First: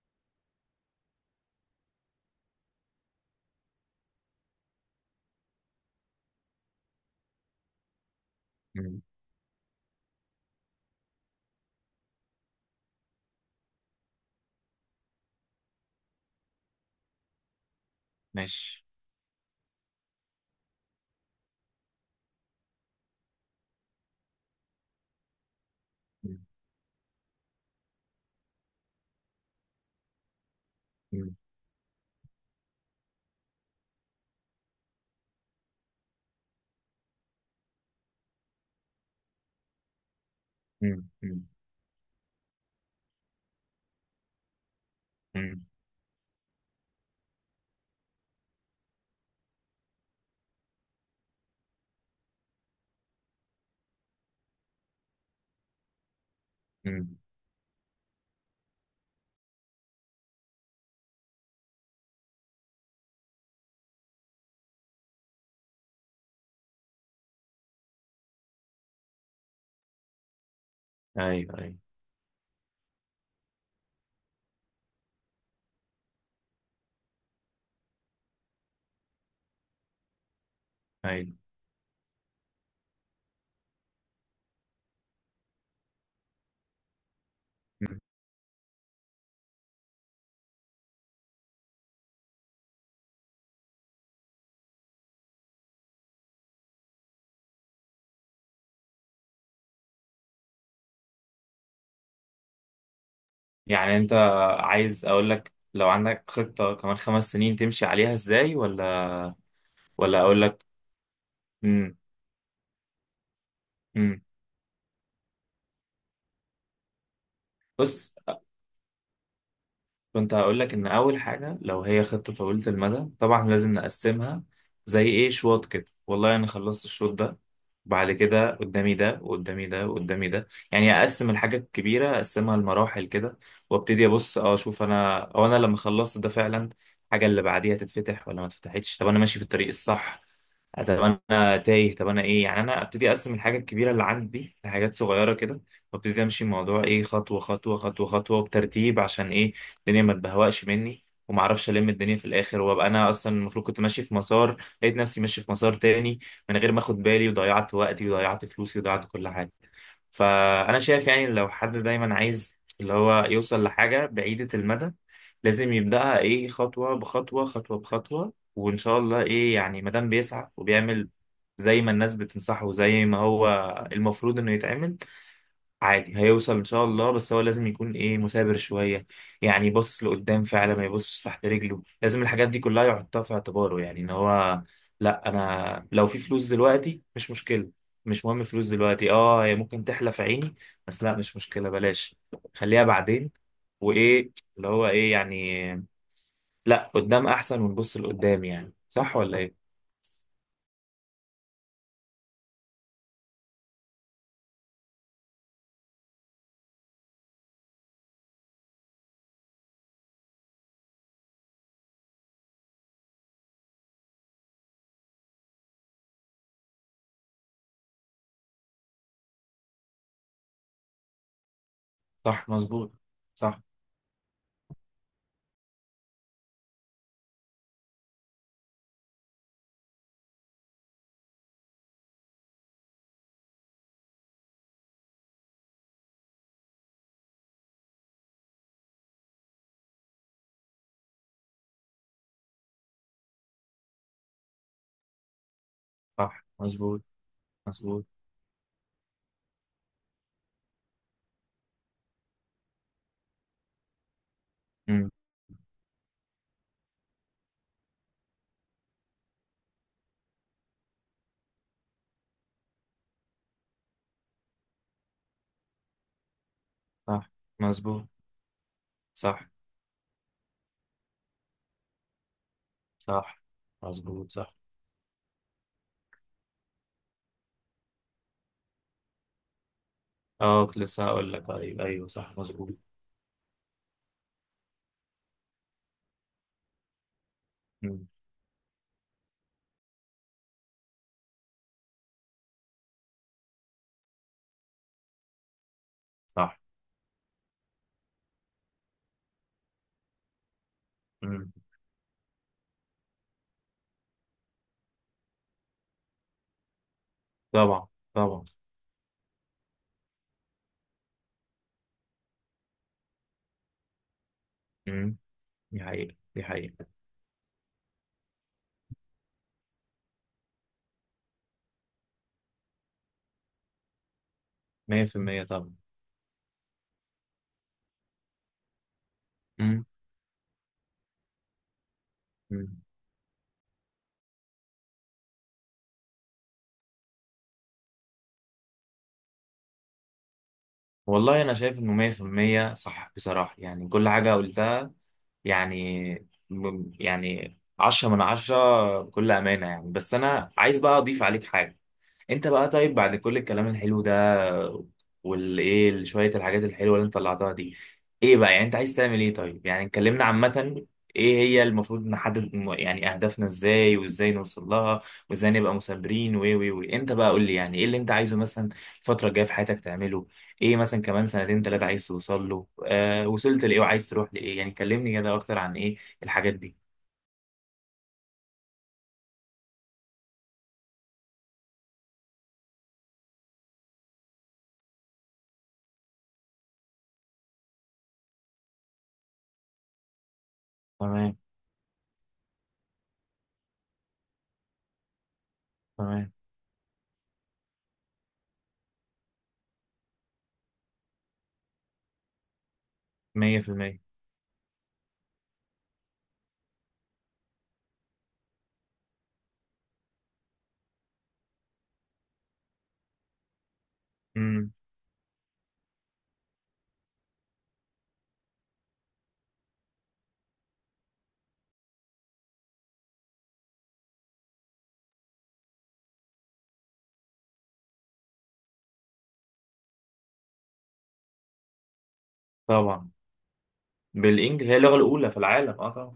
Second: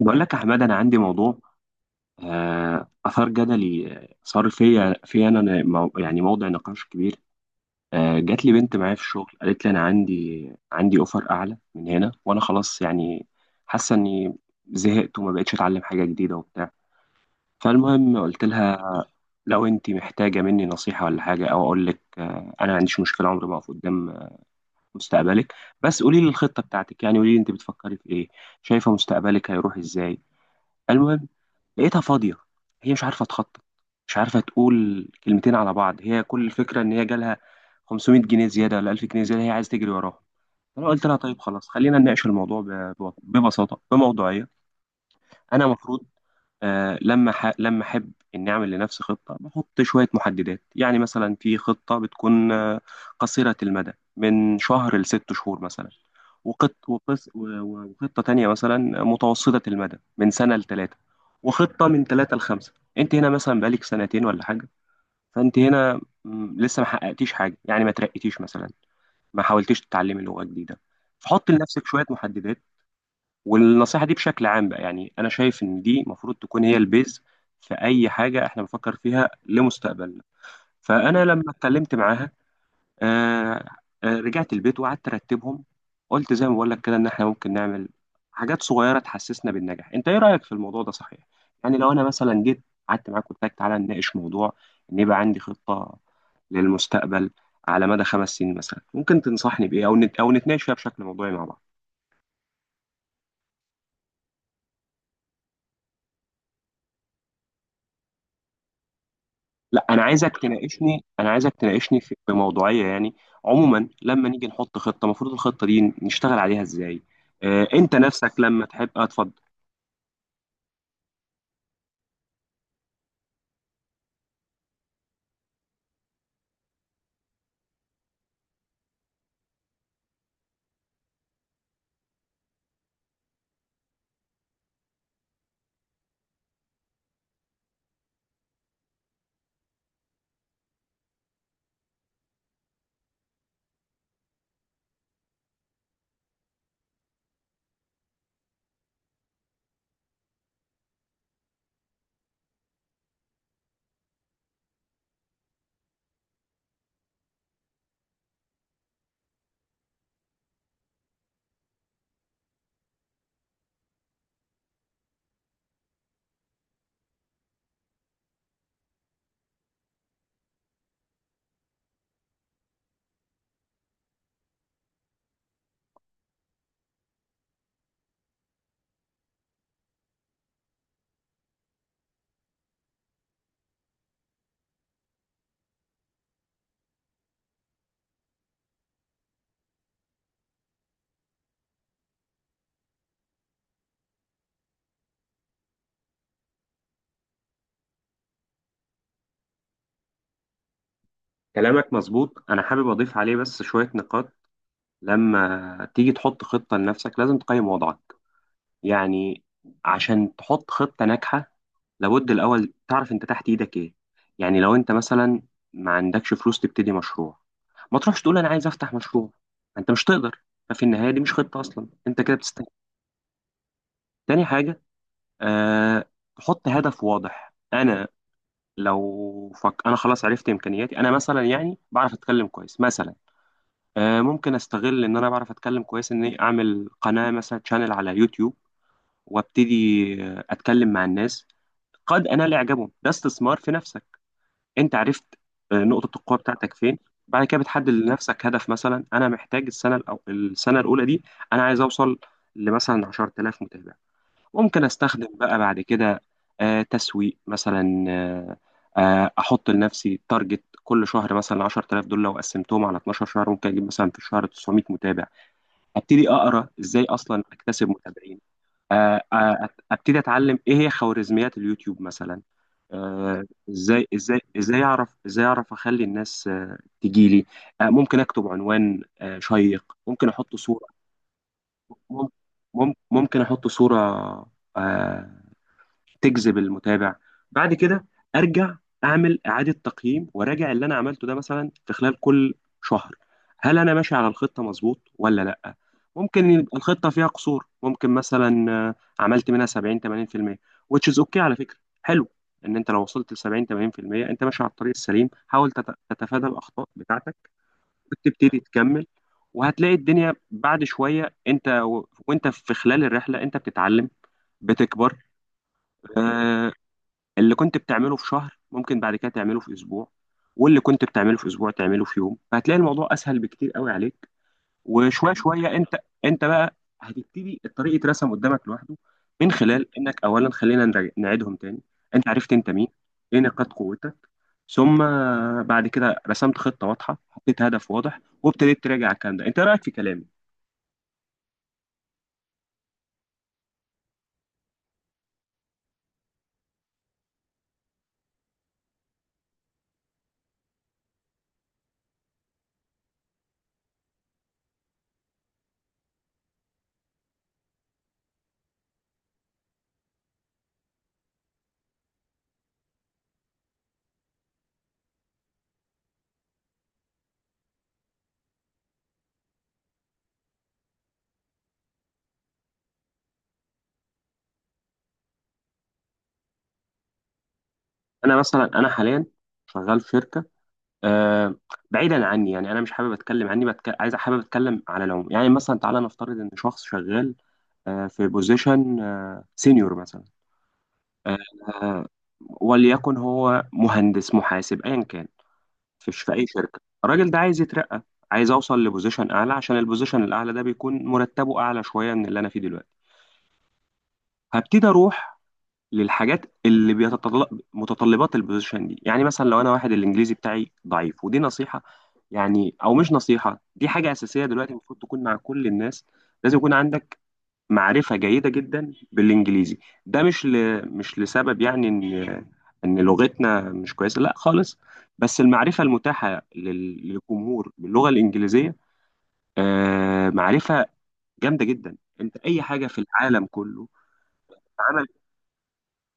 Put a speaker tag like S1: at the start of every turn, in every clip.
S1: بقول لك يا حماد، انا عندي موضوع. اثار جدلي. صار فيا في يعني موضع نقاش كبير. جات لي بنت معايا في
S2: مم.
S1: الشغل، قالت لي: انا عندي اوفر اعلى من هنا، وانا خلاص يعني حاسه اني زهقت وما بقتش اتعلم حاجه جديده وبتاع. فالمهم قلت
S2: ماشي.
S1: لها: لو انت محتاجه مني نصيحه ولا حاجه او اقول لك، انا ما عنديش مشكله، عمري ما اقف قدام مستقبلك. بس قولي لي
S2: مم.
S1: الخطه بتاعتك، يعني قولي لي انت بتفكري في ايه، شايفه مستقبلك هيروح ازاي. المهم،
S2: مم.
S1: لقيتها فاضية. هي مش عارفة تخطط، مش عارفة تقول كلمتين على بعض. هي كل الفكرة إن هي جالها 500 جنيه زيادة ولا 1000 جنيه زيادة هي عايزة تجري وراهم. أنا قلت
S2: مم.
S1: لها: طيب
S2: مم.
S1: خلاص، خلينا نناقش الموضوع ببساطة بموضوعية. أنا
S2: مم.
S1: المفروض، لما احب اني اعمل لنفسي خطه، بحط شويه محددات. يعني مثلا في خطه بتكون قصيره المدى من شهر لست شهور مثلا. وقط...
S2: مم.
S1: وقص... و- و- وخطه تانية مثلا متوسطه المدى من سنه لثلاثه، وخطه من ثلاثه لخمسه. انت هنا مثلا بقالك سنتين ولا حاجه، فانت هنا لسه ما حققتيش حاجه، يعني ما ترقيتيش مثلا، ما حاولتيش تتعلمي لغه جديده. فحط
S2: ايوه، ايوه،
S1: لنفسك شويه محددات. والنصيحة دي بشكل عام بقى، يعني أنا شايف إن دي المفروض تكون هي البيز في أي حاجة إحنا بنفكر فيها لمستقبلنا. فأنا
S2: ايوه.
S1: لما اتكلمت معاها، آه رجعت البيت وقعدت أرتبهم. قلت زي ما بقول لك كده، إن إحنا ممكن نعمل حاجات صغيرة تحسسنا بالنجاح. أنت إيه رأيك في الموضوع ده، صحيح؟ يعني لو أنا مثلا جيت قعدت معاك قلت لك: تعالى نناقش موضوع، إن يبقى عندي خطة للمستقبل على مدى 5 سنين مثلا، ممكن تنصحني بإيه أو نتناقش فيها بشكل موضوعي مع بعض؟
S2: يعني انت عايز اقول لك لو عندك خطة كمان خمس سنين تمشي عليها ازاي، ولا
S1: لا، انا
S2: ولا
S1: عايزك
S2: اقول لك؟
S1: تناقشني انا عايزك
S2: مم.
S1: تناقشني بموضوعيه يعني. عموما
S2: مم.
S1: لما نيجي نحط خطه، المفروض الخطه دي نشتغل عليها ازاي؟ انت
S2: بص،
S1: نفسك لما تحب، اتفضل.
S2: كنت هقول لك ان اول حاجه لو هي خطه طويله المدى، طبعا لازم نقسمها. زي ايه؟ شوط كده. والله انا خلصت الشوط ده، بعد كده قدامي ده وقدامي ده وقدامي ده. يعني اقسم الحاجه الكبيره، اقسمها لمراحل كده، وابتدي ابص اشوف، انا لما خلصت ده فعلا الحاجه اللي بعديها تتفتح ولا ما اتفتحتش. طب انا ماشي في الطريق الصح؟ طب انا تايه؟ طب انا ايه؟ يعني انا ابتدي اقسم الحاجه الكبيره اللي عندي لحاجات صغيره كده، وابتدي امشي الموضوع ايه، خطوه خطوه خطوه خطوه بترتيب. عشان ايه؟ الدنيا ما تبهوأش مني وما اعرفش الم الدنيا في الاخر، وابقى انا اصلا المفروض كنت ماشي في مسار لقيت نفسي ماشي في مسار تاني من غير ما اخد بالي، وضيعت وقتي وضيعت فلوسي وضيعت كل حاجه. فانا شايف يعني، لو حد دايما عايز اللي هو يوصل لحاجه بعيده المدى، لازم يبداها ايه، خطوه بخطوه خطوه بخطوه. وان شاء الله ايه يعني، ما دام بيسعى وبيعمل زي ما الناس بتنصحه وزي ما هو المفروض انه يتعمل، عادي هيوصل ان شاء الله. بس هو لازم يكون ايه، مثابر شويه. يعني يبص لقدام فعلا ما يبصش تحت رجله. لازم الحاجات دي كلها يحطها في اعتباره، يعني ان هو لا، انا لو في فلوس دلوقتي مش مشكله. مش مهم فلوس دلوقتي. اه هي ممكن تحلف عيني، بس لا، مش مشكله، بلاش. خليها بعدين. وايه اللي هو ايه يعني. لا، قدام احسن، ونبص لقدام. يعني صح ولا ايه؟
S1: كلامك مظبوط، انا حابب اضيف عليه بس شويه نقاط. لما تيجي تحط خطه لنفسك، لازم تقيم وضعك. يعني عشان تحط خطة ناجحة، لابد الأول تعرف أنت تحت إيدك إيه. يعني لو أنت مثلا ما عندكش فلوس تبتدي مشروع، ما تروحش تقول أنا عايز أفتح مشروع، أنت مش تقدر. ففي النهاية دي مش خطة أصلا، أنت كده
S2: صح،
S1: بتستنى.
S2: مظبوط. صح.
S1: تاني حاجة، أه تحط هدف واضح. أنا أنا خلاص عرفت إمكانياتي، أنا مثلا يعني بعرف أتكلم كويس مثلا. ممكن أستغل إن أنا بعرف أتكلم كويس إني أعمل قناة مثلا، شانل على يوتيوب. وابتدي اتكلم مع الناس، قد أنال إعجابهم. ده استثمار في نفسك، أنت عرفت نقطة القوة
S2: صح،
S1: بتاعتك فين.
S2: مظبوط.
S1: بعد كده بتحدد
S2: مظبوط.
S1: لنفسك هدف، مثلا أنا محتاج السنة الأولى دي أنا عايز أوصل لمثلا 10000 متابع. ممكن
S2: امم.
S1: أستخدم بقى بعد كده تسويق مثلا. أحط لنفسي تارجت كل شهر، مثلا 10000 دول لو قسمتهم على 12 شهر ممكن أجيب مثلا في الشهر 900 متابع. أبتدي أقرأ إزاي
S2: صح،
S1: أصلا أكتسب
S2: مظبوط.
S1: متابعين.
S2: صح.
S1: ابتدي اتعلم ايه هي خوارزميات اليوتيوب مثلا.
S2: صح،
S1: آه، ازاي
S2: مظبوط.
S1: ازاي
S2: صح.
S1: ازاي اعرف ازاي اعرف اخلي الناس تجيلي. ممكن اكتب عنوان شيق.
S2: اه، كنت لسه هقول لك، طيب ايوه
S1: مم-
S2: صح مظبوط.
S1: ممكن احط صورة آه، تجذب المتابع. بعد كده
S2: مم.
S1: ارجع، اعمل اعاده تقييم وراجع اللي انا عملته ده مثلا في خلال كل شهر. هل انا ماشي على الخطه مظبوط ولا لا؟ ممكن
S2: صح.
S1: يبقى الخطه فيها قصور، ممكن مثلا عملت منها 70 80%, which is okay
S2: مم.
S1: على فكره. حلو ان انت لو وصلت ل 70 80% انت ماشي على الطريق السليم. حاول تتفادى الاخطاء بتاعتك
S2: طبعا. طبعا.
S1: وتبتدي تكمل. وهتلاقي الدنيا بعد شويه، وانت في خلال الرحله انت بتتعلم، بتكبر.
S2: مم. دي حقيقة، دي
S1: آه،
S2: حقيقة.
S1: اللي كنت بتعمله في شهر ممكن بعد كده تعمله في اسبوع، واللي كنت بتعمله في اسبوع تعمله في يوم. فهتلاقي الموضوع اسهل بكتير قوي عليك، وشويه
S2: 100% طبعا.
S1: شويه انت بقى هتبتدي الطريق يترسم قدامك لوحده. من
S2: مم.
S1: خلال انك اولا خلينا نعيدهم تاني: انت عرفت انت
S2: مم.
S1: مين، ايه نقاط قوتك، ثم بعد كده رسمت خطه واضحه، حطيت هدف واضح، وابتديت تراجع الكلام ده. انت إيه رايك في كلامي؟
S2: والله انا شايف انه 100% صح بصراحه. يعني كل حاجه قلتها، يعني يعني 10 من 10 بكل امانه يعني. بس انا عايز بقى اضيف عليك حاجه. انت بقى طيب، بعد كل الكلام الحلو ده والايه، شويه الحاجات الحلوه اللي انت طلعتها دي، ايه بقى يعني انت عايز تعمل؟ ايه طيب، يعني اتكلمنا عامه ايه هي المفروض، نحدد يعني اهدافنا ازاي، وازاي نوصل لها، وازاي نبقى مثابرين، و انت بقى قول لي يعني ايه اللي انت عايزه، مثلا الفتره الجايه في حياتك تعمله ايه؟ مثلا كمان سنتين ثلاثة عايز توصل له، وصلت لايه وعايز تروح لايه؟ يعني كلمني كده اكتر عن ايه الحاجات دي.
S1: انا حاليا شغال في شركه. آه، بعيدا عني يعني، انا مش حابب اتكلم عني، عايز حابب اتكلم على العموم. يعني مثلا تعالى نفترض ان شخص شغال في بوزيشن سينيور مثلا،
S2: تمام.
S1: آه، آه، وليكن هو مهندس، محاسب، ايا كان، في
S2: تمام.
S1: في اي شركه. الراجل ده عايز يترقى، عايز اوصل لبوزيشن اعلى، عشان البوزيشن الاعلى ده بيكون مرتبه اعلى شويه من اللي انا فيه دلوقتي.
S2: 100%.
S1: هبتدي اروح للحاجات اللي بيتطلب متطلبات البوزيشن دي. يعني مثلا لو انا واحد الانجليزي بتاعي ضعيف، ودي نصيحه يعني، او مش نصيحه، دي حاجه اساسيه دلوقتي
S2: امم.
S1: المفروض تكون مع كل الناس، لازم يكون عندك معرفه جيده جدا بالانجليزي. ده مش لسبب يعني ان لغتنا مش كويسه، لا خالص. بس المعرفه المتاحه للجمهور باللغه الانجليزيه معرفه جامده جدا. انت اي حاجه في
S2: طبعا
S1: العالم كله،
S2: بالانجلش هي اللغة الاولى في العالم، طبعا.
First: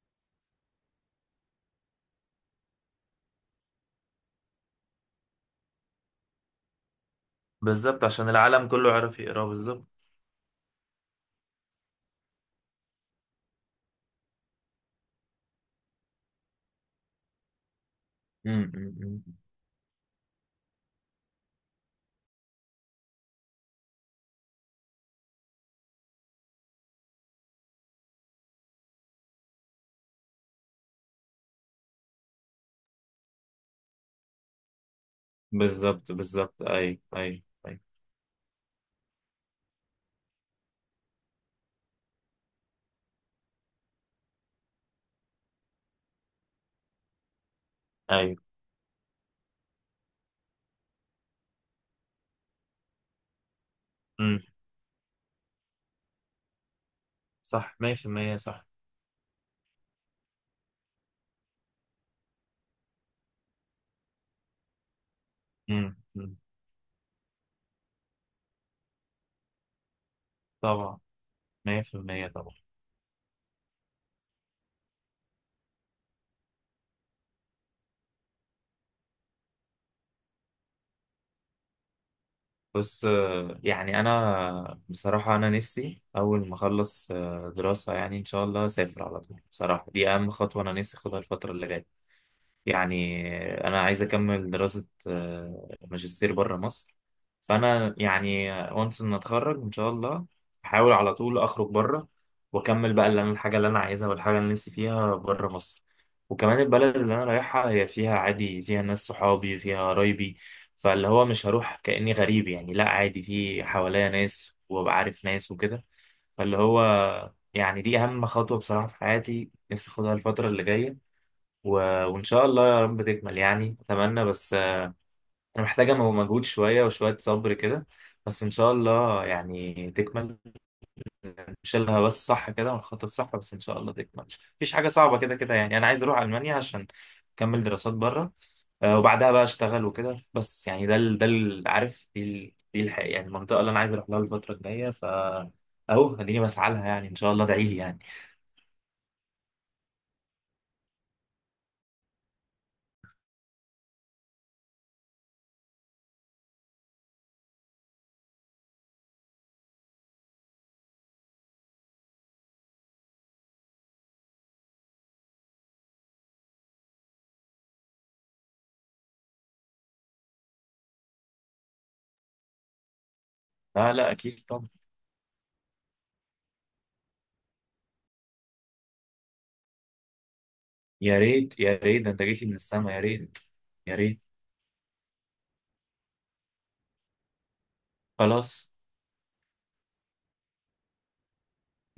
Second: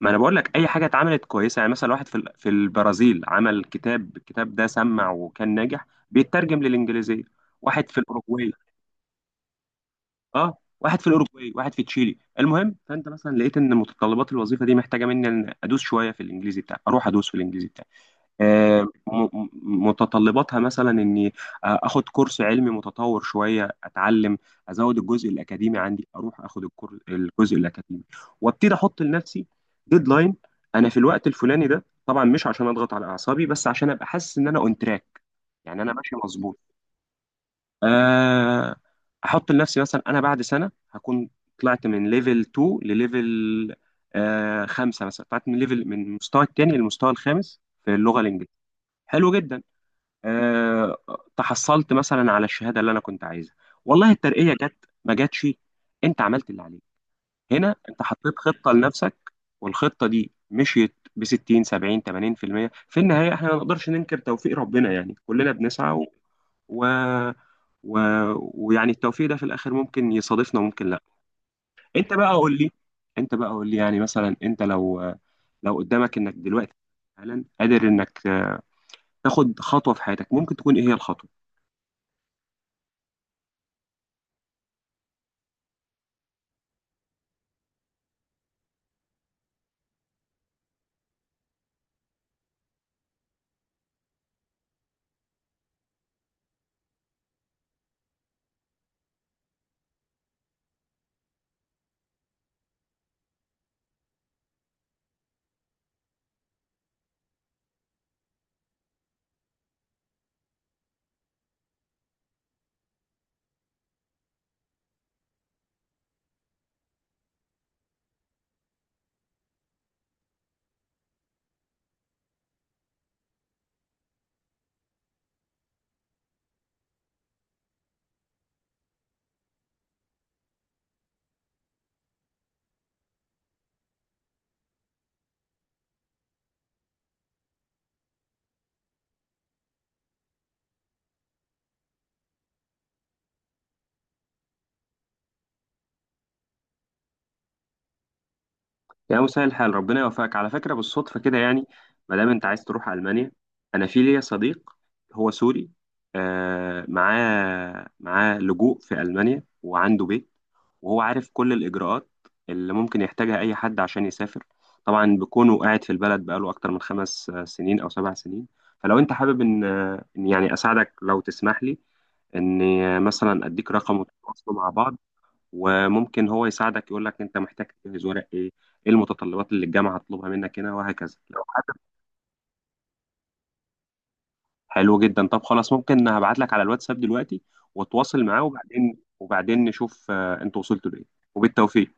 S1: ما انا بقول لك، اي حاجه اتعملت كويسه يعني، مثلا واحد في البرازيل عمل كتاب، الكتاب ده سمع وكان ناجح بيترجم للانجليزيه. واحد في
S2: بالظبط، عشان
S1: الاوروغواي،
S2: العالم كله عارف يقراه. بالظبط.
S1: اه واحد في الاوروغواي، واحد في تشيلي. المهم، فانت مثلا لقيت ان متطلبات الوظيفه دي محتاجه مني ان ادوس شويه في الانجليزي بتاعي، اروح ادوس في الانجليزي بتاعي.
S2: امم.
S1: آه، م-
S2: أمم.
S1: م- متطلباتها مثلا اني اخد كورس علمي متطور شويه، اتعلم ازود الجزء الاكاديمي عندي، اروح اخد الجزء الاكاديمي، وابتدي احط لنفسي ديدلاين. انا في الوقت الفلاني ده، طبعا مش عشان اضغط على اعصابي، بس عشان ابقى حاسس ان انا اون تراك، يعني انا
S2: بالظبط،
S1: ماشي مظبوط.
S2: بالظبط. ايوه، ايوه. ايوه،
S1: آه، احط لنفسي مثلا: انا بعد سنه هكون طلعت من ليفل 2 لليفل 5 مثلا، طلعت من ليفل، من المستوى الثاني للمستوى الخامس في اللغه
S2: ايوه.
S1: الانجليزيه. حلو جدا. آه، تحصلت مثلا على الشهاده اللي انا كنت عايزها. والله
S2: امم.
S1: الترقيه جت ما جاتش، انت عملت اللي عليك. هنا
S2: صح.
S1: انت حطيت
S2: 100% صح.
S1: خطه لنفسك، والخطه دي مشيت ب 60 70 80% في المية. في النهايه احنا ما نقدرش ننكر توفيق ربنا، يعني كلنا بنسعى
S2: امم. أمم.
S1: و... و... ويعني التوفيق ده في الاخر ممكن يصادفنا وممكن
S2: طبعا.
S1: لا. انت
S2: 100%
S1: بقى
S2: طبعا.
S1: قول لي انت بقى قول لي يعني مثلا انت لو قدامك انك دلوقتي حالا قادر انك تاخد خطوه في حياتك، ممكن تكون ايه هي الخطوه؟
S2: بص، يعني انا بصراحه انا نفسي اول ما اخلص دراسه، يعني ان شاء الله اسافر على طول. بصراحه دي اهم خطوه انا نفسي اخدها الفتره اللي جايه. يعني انا عايز اكمل دراسة ماجستير بره مصر. فانا يعني، وانس ان اتخرج ان شاء الله، احاول على طول اخرج بره، واكمل بقى اللي الحاجة اللي انا عايزها، والحاجة اللي نفسي فيها بره مصر. وكمان البلد اللي انا رايحها هي فيها عادي، فيها ناس صحابي، فيها قرايبي. فاللي هو مش هروح كأني غريب، يعني لا، عادي في حواليا ناس وابقى عارف ناس وكده. فاللي هو، يعني دي اهم خطوة بصراحة في حياتي، نفسي اخدها الفترة اللي جاية. و... وإن شاء الله يا رب تكمل، يعني أتمنى. بس أنا محتاجة مجهود، شوية وشوية صبر كده، بس إن شاء الله يعني تكمل. نشيلها بس صح كده، ونخطط صح، بس إن شاء الله تكمل. مفيش حاجة صعبة كده كده. يعني أنا عايز أروح ألمانيا عشان أكمل دراسات بره، وبعدها بقى أشتغل وكده. بس يعني عارف دي ال... دي الح... يعني المنطقة اللي أنا عايز أروح لها الفترة الجاية، ف أهو، أديني بسعى لها. يعني إن شاء الله ادعي لي يعني.
S1: يا مسهل الحال، ربنا يوفقك. على فكرة، بالصدفة كده يعني، ما دام انت عايز تروح ألمانيا، انا في ليا صديق، هو سوري، معاه لجوء في ألمانيا وعنده بيت، وهو عارف كل الإجراءات اللي ممكن يحتاجها أي حد عشان يسافر. طبعا بكونه قاعد في البلد بقاله أكتر من 5 سنين أو 7 سنين. فلو أنت حابب إن يعني أساعدك، لو تسمح لي إني مثلا أديك
S2: لا،
S1: رقم
S2: لا، أكيد
S1: وتتواصلوا
S2: طبعا.
S1: مع بعض. وممكن هو يساعدك يقول لك انت محتاج تجهز ورق ايه، ايه المتطلبات اللي الجامعه هتطلبها منك هنا وهكذا،
S2: يا
S1: لو
S2: ريت، يا
S1: حابب.
S2: ريت، ده أنت جيت لي من السما، يا ريت. يا ريت.
S1: حلو جدا، طب خلاص، ممكن هبعت لك على الواتساب دلوقتي واتواصل معاه،
S2: خلاص.
S1: وبعدين نشوف انت وصلتوا لايه. وبالتوفيق.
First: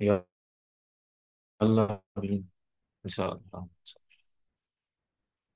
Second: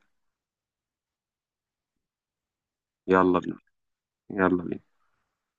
S2: يلا بينا. إن شاء
S1: يلا بينا.
S2: الله.
S1: يلا بينا.